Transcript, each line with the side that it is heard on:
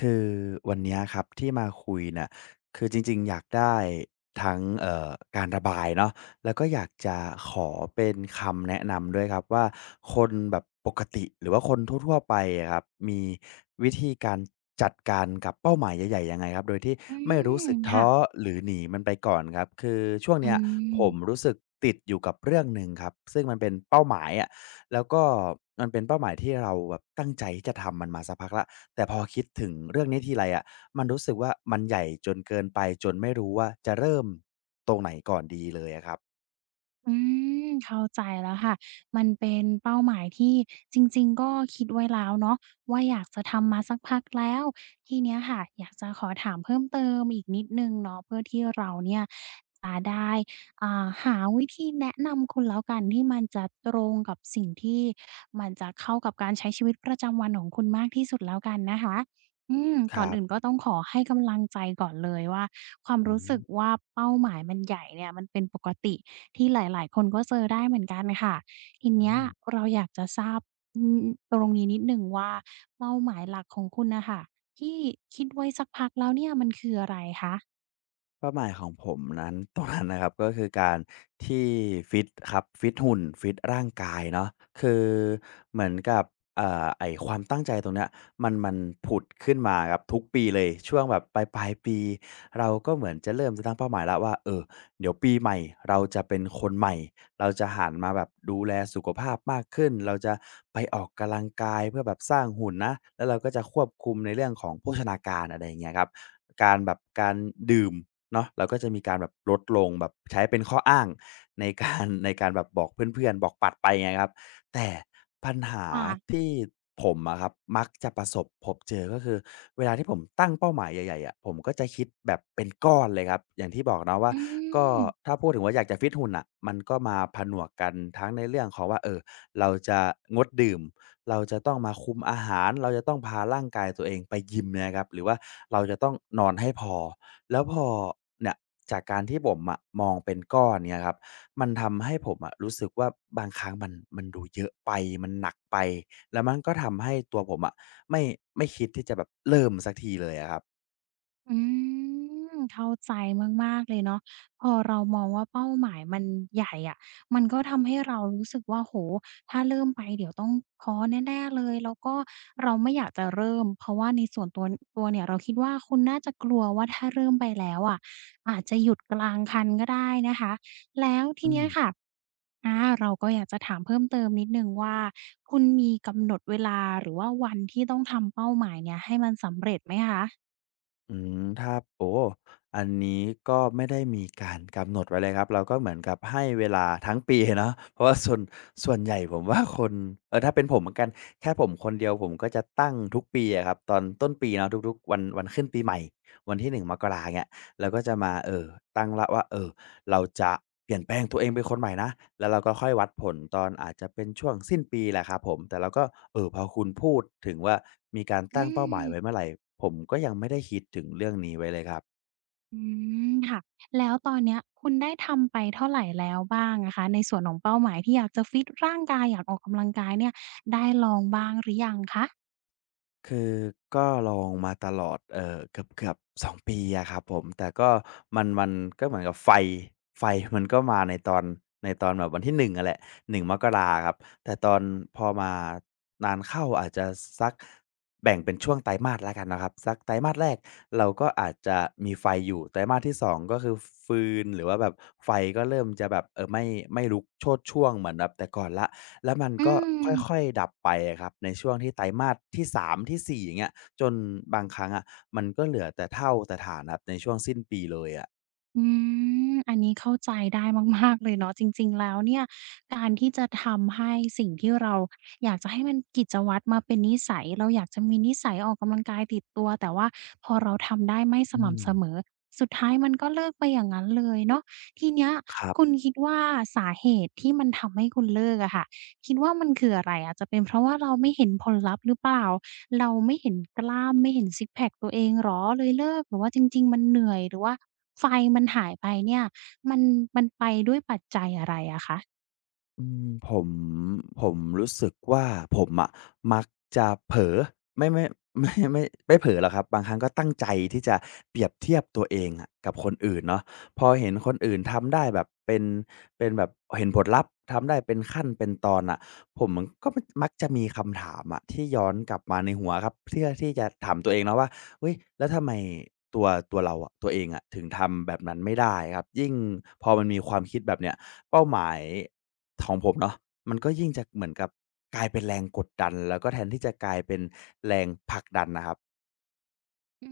left: คือวันเนี้ยครับที่มาคุยเนี่ยคือจริงๆอยากได้ทั้งการระบายเนาะแล้วก็อยากจะขอเป็นคำแนะนำด้วยครับว่าคนแบบปกติหรือว่าคนทั่วๆไปอะครับมีวิธีการจัดการกับเป้าหมายใหญ่ๆยังไงครับโดยที่
right: อื
left: ไม่รู้
right: ม
left: สึกท้
right: ค่ะ
left: อหรือหนีมันไปก่อนครับคือช่วง
right: อื
left: เนี้ยผ
right: ม
left: มรู้สึกติดอยู่กับเรื่องหนึ่งครับซึ่งมันเป็นเป้าหมายอะแล้วก็มันเป็นเป้าหมายที่เราแบบตั้งใจที่จะทำมันมาสักพักแล้ว แต่พอคิดถึงเรื่องนี้ทีไรอะมันรู้สึกว่ามันใหญ่จนเกินไปจนไม่รู้ว่าจะเริ่มตรงไหนก่อนดีเลยอะครับ
right: อืมเข้าใจแล้วค่ะมันเป็นเป้าหมายที่จริงๆก็คิดไว้แล้วเนาะว่าอยากจะทำมาสักพักแล้วทีเนี้ยค่ะอยากจะขอถามเพิ่มเติมอีกนิดหนึ่งเนาะเพื่อที่เราเนี่ยจะได้หาวิธีแนะนำคุณแล้วกันที่มันจะตรงกับสิ่งที่มันจะเข้ากับการใช้ชีวิตประจำวันของคุณมากที่สุดแล้วกันนะคะอืม
left: ค
right: ก่อน
left: รั
right: อื่นก็
left: บ
right: ต้องขอให้กำลังใจก่อนเลยว่าความ
left: อื
right: รู้
left: ม
right: สึกว่าเป้าหมายมันใหญ่เนี่ยมันเป็นปกติ ที่หลาย ๆ คนก็เจอได้เหมือนกันค่ะที
left: อื
right: เนี้ย
left: ม
right: เราอยากจะทราบอืมตรงนี้นิดหนึ่งว่าเป้าหมายหลักของคุณน่ะค่ะที่คิดไว้สักพักแล้วเนี่ยมันคืออะไรคะ
left: เป้าหมายของผมนั้น ตรงนั้นนะครับก็คือการที่ฟิตครับฟิตหุ่นฟิตร่างกายเนาะคือเหมือนกับไอความตั้งใจตรงเนี้ยมันผุดขึ้นมาครับทุกปีเลยช่วงแบบปลายปีเราก็เหมือนจะเริ่มจะตั้งเป้าหมายแล้วว่าเออเดี๋ยวปีใหม่เราจะเป็นคนใหม่เราจะหันมาแบบดูแลสุขภาพมากขึ้นเราจะไปออกกำลังกายเพื่อแบบสร้างหุ่นนะแล้วเราก็จะควบคุมในเรื่องของโภชนาการอะไรอย่างเงี้ยครับการดื่ม เนาะเราก็จะมีการแบบลดลงแบบใช้เป็นข้ออ้างใน การแบบบอกเพื่อนๆบอกปัดไปอย่างเงี้ยครับแต่ปัญหา
right: ค่ะ
left: ที่ผมอะครับมักจะประสบพบเจอก็คือเวลาที่ผมตั้งเป้าหมายใหญ่ๆอะผมก็จะคิดแบบเป็นก้อนเลยครับอย่างที่บอกเนาะว่า
right: อื
left: ก็
right: ม
left: ถ้าพูดถึงว่าอยากจะฟิตหุ่นน่ะมันก็มาผนวกกันทั้งในเรื่องของว่าเราจะงดดื่มเราจะต้องมาคุมอาหารเราจะต้องพาร่างกายตัวเองไปยิมเนี่ยครับหรือว่าเราจะต้องนอนให้พอ แล้วพอเนี่ยจากการที่ผมอะมองเป็นก้อนเนี่ยครับมันทำให้ผมอะรู้สึกว่าบางครั้งมันดูเยอะไปมันหนักไปแล้วมันก็ทำให้ตัวผมอะไม่ไม่คิดที่จะแบบเริ่มสักทีเลยอะครับ
right: อืมเข้าใจมากๆเลยเนาะพอเรามองว่าเป้าหมายมันใหญ่อะมันก็ทำให้เรารู้สึกว่าโอ้โฮถ้าเริ่มไปเดี๋ยวต้องท้อแน่ๆเลย แล้วก็เราไม่อยากจะเริ่มเพราะว่าในส่วนตัวตัวเนี่ยเราคิดว่าคุณน่าจะกลัวว่าถ้าเริ่มไปแล้วอะอาจจะหยุดกลางคันก็ได้นะคะ แล้วที
left: อื
right: เนี้
left: ม
right: ยค่ะเราก็อยากจะถามเพิ่มเติมนิดหนึ่งว่าคุณมีกำหนดเวลาหรือว่าวันที่ต้องทำเป้าหมายเนี้ยให้มันสำเร็จไหมคะ
left: อืมถ้าโอ้ อันนี้ก็ไม่ได้มีการกำหนดไว้เลยครับ เราก็เหมือนกับให้เวลาทั้งปีเนาะเพราะว่าส่วนใหญ่ผมว่าคนเออถ้าเป็นผมเหมือนกันแค่ผมคนเดียวผมก็จะตั้งทุกปีอะครับตอนต้นปีเนาะทุกๆวันขึ้นปีใหม่วันที่1มกราเนี้ยเราก็จะมาเออตั้งแล้วว่าเออ เราจะเปลี่ยนแปลงตัวเองเป็นคนใหม่นะ แล้วเราก็ค่อยวัดผลตอนอาจจะเป็นช่วงสิ้นปีแหละครับผม แต่เราก็พอคุณพูดถึงว่ามีการ
right: อื
left: ตั้งเป้าหมาย
right: ม
left: ไว้เมื่อไรผมก็ยังไม่ได้คิดถึงเรื่องนี้ไว้เลยครับ
right: อืมค่ะแล้วตอนเนี้ยคุณได้ทำไปเท่าไรแล้วบ้างอะคะในส่วนของเป้าหมายที่อยากจะฟิตร่างกายอยากออกกำลังกายเนี่ยได้ลองบ้างหรือยังคะ
left: คือก็ลองมาตลอดเกือบๆ2ปีอะครับผมแต่ก็มันก็เหมือนกับไฟมันก็มาในตอนแบบวันที่1อะแหละหนึ่งมกราครับแต่ตอนพอมานานเข้าอาจจะสักแบ่งเป็นช่วงไตรมาสแล้วกันนะครับสักไตรมาสแรกเราก็อาจจะมีไฟอยู่ไตรมาสที่2ก็คือฟืนหรือว่าแบบไฟก็เริ่มจะแบบไม่ลุกโชติช่วงเหมือนแบบแต่ก่อนแล้ว แล้วมัน
right: อื
left: ก็
right: ม
left: ค่อยๆดับไปอะครับในช่วงที่ไตรมาสที่3ที่4อย่างเงี้ยจนบางครั้งอะมันก็เหลือแต่ฐานครับในช่วงสิ้นปีเลยอะ
right: อืมอันนี้เข้าใจได้มากๆเลยเนาะจริงๆแล้วเนี่ยการที่จะทำให้สิ่งที่เราอยากจะให้มันกิจวัตรมาเป็นนิสัยเราอยากจะมีนิสัยออกกำลังกายติดตัวแต่ว่าพอเราทำได้ไม่ส
left: อืม
right: ม่ำเสมอสุดท้ายมันก็เลิกไปอย่างนั้นเลยเนาะทีเนี้ย
left: ครั
right: คุณ
left: บ
right: คิดว่าสาเหตุที่มันทำให้คุณเลิกอะค่ะคิดว่ามันคืออะไรอาจจะเป็นเพราะว่าเราไม่เห็นผลลัพธ์หรือเปล่าเราไม่เห็นกล้ามไม่เห็นซิกซ์แพ็กตัวเองเหรอเลยเลิกหรือว่าจริงๆมันเหนื่อยหรือว่า ไฟมันหายไปเนี่ยมันมันไปด้วยปัจจัยอะไรอะคะ
left: อืมผมรู้สึกว่าผมอะมักจะเผลอไม่ไม่ ไม่ไม่ไม่เผลอหรอกครับบางครั้งก็ตั้งใจที่จะเปรียบเทียบตัวเองอะกับคนอื่นเนาะพอเห็นคนอื่นทำได้แบบเป็นแบบเห็นผลลัพธ์ทำได้เป็นขั้นเป็นตอนน่ะผมมันก็มักจะมีคำถามอะที่ย้อนกลับมาในหัวครับเพื่อที่จะถามตัวเองเนาะว่าเฮ้ยแล้วทำไมตัวตัวเราอะตัวเองอะถึงทำแบบนั้นไม่ได้ครับยิ่งพอมันมีความคิดแบบเนี้ย เป้าหมายของผมเนาะมันก็ยิ่งจะเหมือนกับกลายเป็นแรงกดดันแล้วก็แทนที่จะกลายเป็นแรงผลักดันนะครับ
right: อื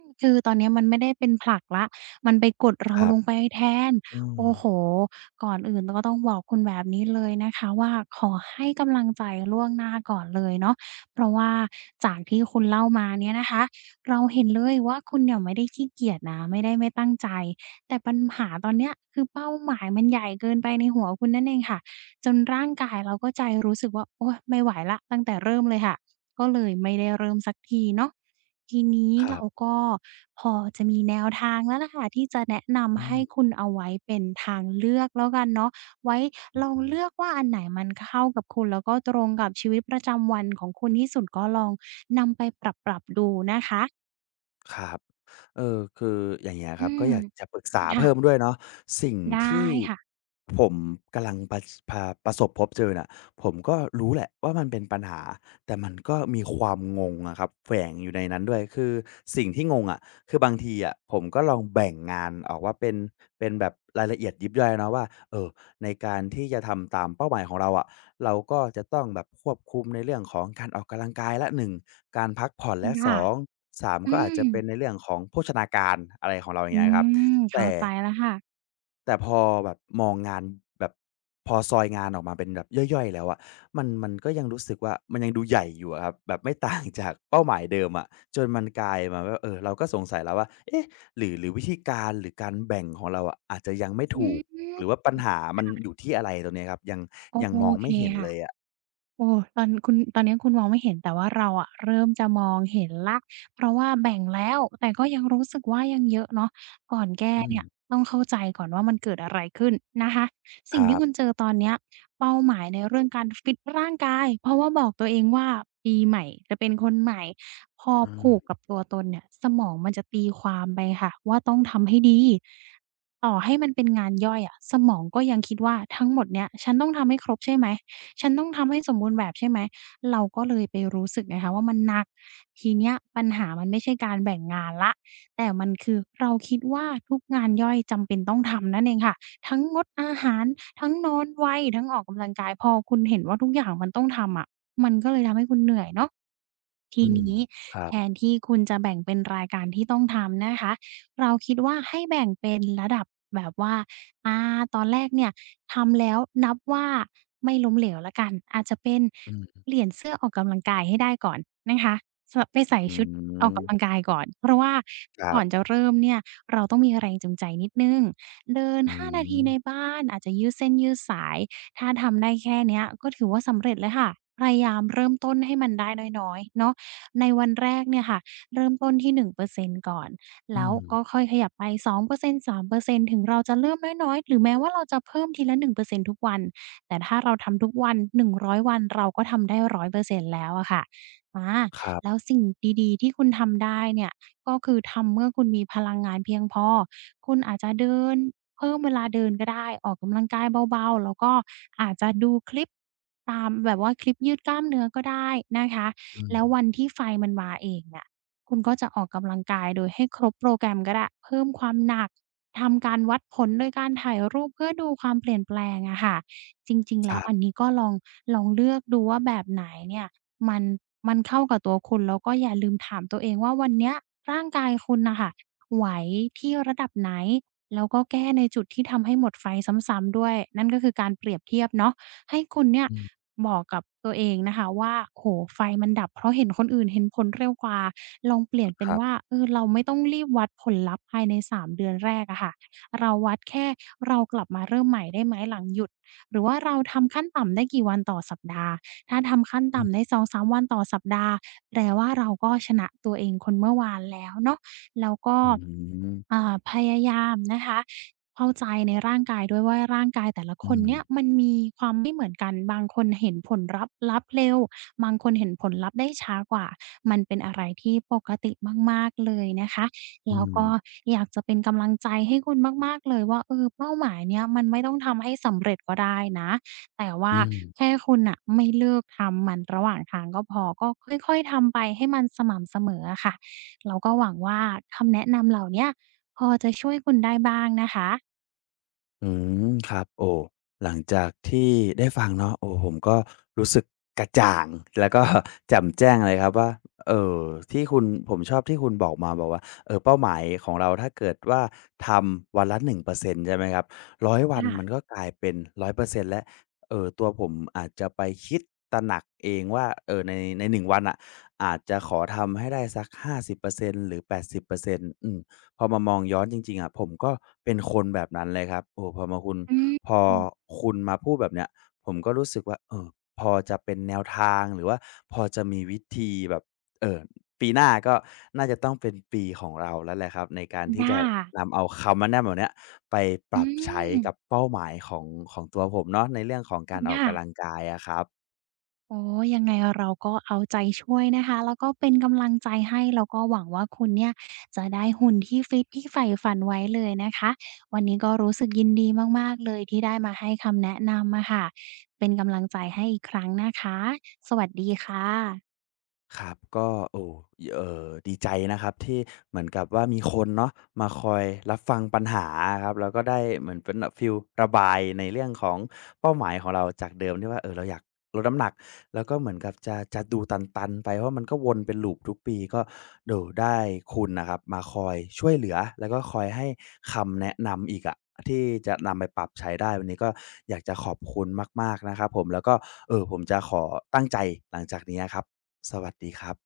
right: มคือตอนเนี้ยมันไม่ได้เป็นผลักแล้วมันไปกด
left: ค
right: เรา
left: รั
right: ล
left: บ
right: งไปแทน
left: อืม
right: โอ้โฮก่อนอื่นก็ต้องบอกคุณแบบนี้เลยนะคะว่าขอให้กำลังใจล่วงหน้าก่อนเลยเนาะเพราะว่าจากที่คุณเล่ามาเนี่ยนะคะเราเห็นเลยว่าคุณเนี่ยไม่ได้ขี้เกียจนะไม่ได้ไม่ตั้งใจแต่ปัญหาตอนเนี้ยคือเป้าหมายมันใหญ่เกินไปในหัวคุณนั่นเองค่ะจนร่างกายแล้วก็ใจรู้สึกว่าโอ๊ยไม่ไหวแล้วตั้งแต่เริ่มเลยค่ะก็เลยไม่ได้เริ่มสักทีเนาะ ทีนี้
left: ครั
right: เรา
left: บ
right: ก็พอจะมีแนวทางแล้วล่ะค่ะที่จะแนะ
left: อื
right: นำให้
left: ม
right: คุณเอาไว้เป็นทางเลือกแล้วกันเนาะไว้ลองเลือกว่าอันไหนมันเข้ากับคุณแล้วก็ตรงกับชีวิตประจำวันของคุณที่สุดก็ลองนำไปปรับๆดูนะคะ
left: ครับเออคืออย่างเงี้ยค
right: อื
left: รับก็
right: ม
left: อยากจะปรึกษา
right: ค่ะ
left: เพิ่มด้วยเนาะสิ่ง
right: ได้
left: ที่
right: ค่ะ
left: ผมกำลังประสบพบเจอน่ะผมก็รู้แหละว่ามันเป็นปัญหา แต่มันก็มีความงงอะครับแฝงอยู่ในนั้นด้วยคือ สิ่งที่งงอะคือบางทีอะผมก็ลองแบ่งงาน ออกว่าเป็น แบบรายละเอียดยิบย่อยเนาะว่าเอ่อ ในการที่จะทำตามเป้าหมายของเราอะเราก็จะต้องแบบควบคุมในเรื่องของการออกกำลังกายและ1การพักผ่อนและ
right: ค่ะ
left: 2 3
right: อื
left: ก็อาจ
right: ม
left: จะเป็นในเรื่องของโภชนาการอะไรของเราอย่าง
right: อื
left: เงี้ยครับ
right: มเข้า
left: แต่
right: ใจแล้วค่ะ
left: แต่พอแบบมองงานแบบพอซอยงานออกมาเป็นแบบย่อยๆแล้วอะมันก็ยังรู้สึกว่ามันยังดูใหญ่อยู่อะครับแบบไม่ต่างจากเป้าหมายเดิมอะจนมันกลายมาว่าเออเราก็สงสัยแล้วว่าเอ๊ะหรือวิธีการหรือการแบ่งของเราอะอาจจะยังไม่
right: อื
left: ถูกห
right: ม
left: รือว่าปัญหามันอยู่ที่อะไรตรงเนี้ยครับยัง
right: โอ
left: ยังมอ
right: โอ
left: ง
right: เค
left: ไม่เห็น
right: ค่ะ
left: เลยอะ
right: โอ้ตอนคุณตอนเนี้ยคุณมองไม่เห็นแต่ว่าเราอะเริ่มจะมองเห็นแล้วเพราะว่าแบ่งแล้วแต่ก็ยังรู้สึกว่ายังเยอะเนาะก่อนแก้
left: อื
right: เนี่ย
left: ม
right: ต้องเข้าใจก่อนว่ามันเกิดอะไรขึ้นนะคะ
left: ค
right: สิ่ง
left: รั
right: ที่คุณ
left: บ
right: เจอตอนเนี้ยเป้าหมายในเรื่องการฟิตร่างกายเพราะว่าบอกตัวเองว่าปีใหม่จะเป็นคนใหม่พอ
left: อืม
right: ผูกกับตัวตนเนี่ยสมองมันจะตีความไปค่ะว่าต้องทำให้ดีต่อให้มันเป็นงานย่อยอะสมองก็ยังคิดว่าทั้งหมดเนี้ยฉันต้องทำให้ครบใช่ไหม ฉันต้องทำให้สมบูรณ์แบบใช่ไหมเราก็เลยไปรู้สึกไงคะว่ามันหนักทีเนี้ยปัญหามันไม่ใช่การแบ่งงานแล้วแต่มันคือเราคิดว่าทุกงานย่อยจำเป็นต้องทำนั่นเองค่ะทั้งงดอาหารทั้งนอนไวทั้งออกกำลังกายพอคุณเห็นว่าทุกอย่างมันต้องทำอะมันก็เลยทำให้คุณเหนื่อยเนาะที
left: อืม
right: นี้
left: ครั
right: แท
left: บ
right: นที่คุณจะแบ่งเป็นรายการที่ต้องทำนะคะเราคิดว่าให้แบ่งเป็นระดับแบบว่า อาตอนแรกเนี่ยทำแล้วนับว่าไม่ล้มเหลวแล้วกันอาจจะเป็น
left: อืม
right: เปลี่ยนเสื้อออกกำลังกายให้ได้ก่อนนะคะสไปใส่
left: อื
right: ชุดออกกำลัง
left: ม
right: กายก่อนเพราะว่า
left: ครั
right: ก่อนจะ
left: บ
right: เริ่มเนี่ยเราต้องมีแรงจูงใจนิดหนึ่งเดิน
left: อื
right: 5นาที
left: ม
right: ในบ้านอาจจะยืดเส้นยืดสายถ้าทำได้แค่เนี้ยก็ถือว่าสำเร็จแล้วค่ะพยายามเริ่มต้นให้มันได้น้อยๆเนาะในวันแรกเนี่ยค่ะเริ่มต้นที่หนึ่งเปอร์เซ็นต์ก่อน
left: อื
right: แล้ว
left: ม
right: ก็ค่อยขยับไป 2%3% ถึงเราจะเริ่มน้อยๆหรือแม้ว่าเราจะเพิ่มทีละ1%ทุกวันแต่ถ้าเราทำทุกวัน100วันเราก็ทำได้100%แล้วอะค่ะอา
left: ครั
right: แล้ว
left: บ
right: สิ่งดีๆที่คุณทำได้เนี่ยก็คือทำเมื่อคุณมีพลังงานเพียงพอคุณอาจจะเดินเพิ่มเวลาเดินก็ได้ออกกำลังกายเบาๆแล้วก็อาจจะดูคลิปตามแบบว่าคลิปยืดกล้ามเนื้อก็ได้นะคะ
left: อืม
right: แล้ววันที่ไฟมันมาเองเนี่ย คุณก็จะออกกำลังกายโดยให้ครบโปรแกรมก็ได้เพิ่มความหนักทำการวัดผลโดยการถ่ายรูปเพื่อดูความเปลี่ยนแปลงอะค่ะจริงๆ
left: ค
right: แล้ว
left: รั
right: อัน
left: บ
right: นี้ก็ลองลองเลือกดูว่าแบบไหนเนี่ยมันมันเข้ากับตัวคุณแล้วก็อย่าลืมถามตัวเองว่าวันเนี้ยร่างกายคุณน่ะค่ะไหวที่ระดับไหนแล้วก็แก้ในจุดที่ทำให้หมดไฟซ้ำๆด้วยนั่นก็คือการเปรียบเทียบเนาะ ให้คุณเนี่ย
left: อืม
right: บอกกับตัวเองนะคะว่าโอ้โฮไฟมันดับเพราะเห็นคนอื่นเห็นผลเร็วกว่าลองเปลี่ยนเป็
left: ค
right: น
left: รับ
right: ว่าเออเราไม่ต้องรีบวัดผลลัพธ์ภายใน3เดือนแรกอะค่ะเราวัดแค่เรากลับมาเริ่มใหม่ได้ไหมหลังหยุดหรือว่าเราทำขั้นต่ำได้กี่วันต่อสัปดาห์ถ้าทำขั้น
left: อื
right: ต่ำ
left: ม
right: ได้2-3วันต่อสัปดาห์แปลว่าเราก็ชนะตัวเองคนเมื่อวานแล้วเนาะ แล้วก็
left: อืม
right: พยายามนะคะเข้าใจในร่างกายด้วยว่าร่างกายแต่ละ
left: อื
right: คน
left: ม
right: เนี่ยมันมีความไม่เหมือนกันบางคนเห็นผลลับเร็วบางคนเห็นผลลัพธ์ได้ช้ากว่ามันเป็นอะไรที่ปกติมากๆเลยนะคะ
left: อื
right: แล้วก็
left: ม
right: อยากจะเป็นกำลังใจให้คุณมากๆเลยว่าเออเป้าหมายเนี่ยมันไม่ต้องทำให้สำเร็จก็ได้นะแต่ว่า
left: อืม
right: แค่คุณน่ะไม่เลิกทำมันระหว่างทางก็พอก็ค่อยๆทำไปให้มันสม่ำเสมออะค่ะ เราก็หวังว่าคำแนะนำเหล่าเนี้ยพอจะช่วยคุณได้บ้างนะคะ
left: อืมครับโอ้หลังจากที่ได้ฟังเนาะโอ้ผมก็รู้สึกกระจ่างแล้วก็ แจ่มแจ้งเลยครับว่าเออที่คุณผมชอบที่คุณบอกมาบอกว่าเออเป้าหมายของเราถ้าเกิดว่าทำวันละ1%ใช่ไหมครับ100วัน
right: ค่ะ
left: มันก็กลายเป็น100%แล้ว เออตัวผมอาจจะไปคิดตระหนักเองว่าเออในใน1วันอ่ะอาจจะขอทำให้ได้สัก50%หรือ80%อร์เซ็นต์ พอมามองย้อนจริงๆอะผมก็เป็นคนแบบนั้นเลยครับโอ้
right: อื
left: พ
right: ม
left: อคุณมาพูดแบบเนี้ยผมก็รู้สึกว่าเออพอจะเป็นแนวทางหรือว่าพอจะมีวิธีแบบเอ่อปีหน้าก็น่าจะต้องเป็นปีของเราแล้วแหละครับในการที่จะ
right: ค่ะ
left: นำเอาคำแนะนำเหล่าเนี้ยไปป
right: อื
left: รับใช้
right: ม
left: กับเป้าหมายของตัวผมเนาะในเรื่องของการออก
right: ค่ะ
left: กำลังกายอะครับ
right: อ๋อยังไงเราก็เอาใจช่วยนะคะแล้วก็เป็นกำลังใจให้แล้วก็หวังว่าคุณเนี่ยจะได้หุ่นที่ฟิตที่ใฝ่ฝันไว้เลยนะคะวันนี้ก็รู้สึกยินดีมากๆเลยที่ได้มาให้คำแนะนำอะค่ะเป็นกำลังใจให้อีกครั้งนะคะสวัสดีค่ะ
left: ครับก็โอ้ดีใจนะครับที่เหมือนกับว่ามีคนเนาะมาคอยรับฟังปัญหาอะครับแล้วก็ได้เหมือนเป็นแบบฟีลระบายในเรื่องของเป้าหมายของเราจากเดิมที่ว่าเออเราอยากลดน้ำหนักแล้วก็เหมือนกับจะดูตันๆไปเพราะมันก็วนเป็น loop ทุกปีก็โด้โได้คุณน่ะครับมาคอยช่วยเหลือแล้วก็คอยให้คำแนะนำอีกอะที่จะนำไปปรับใช้ได้วันนี้ก็อยากจะขอบคุณมากๆนะครับผมแล้วก็ผมจะขอตั้งใจหลังจากนี้อะครับ สวัสดีครับ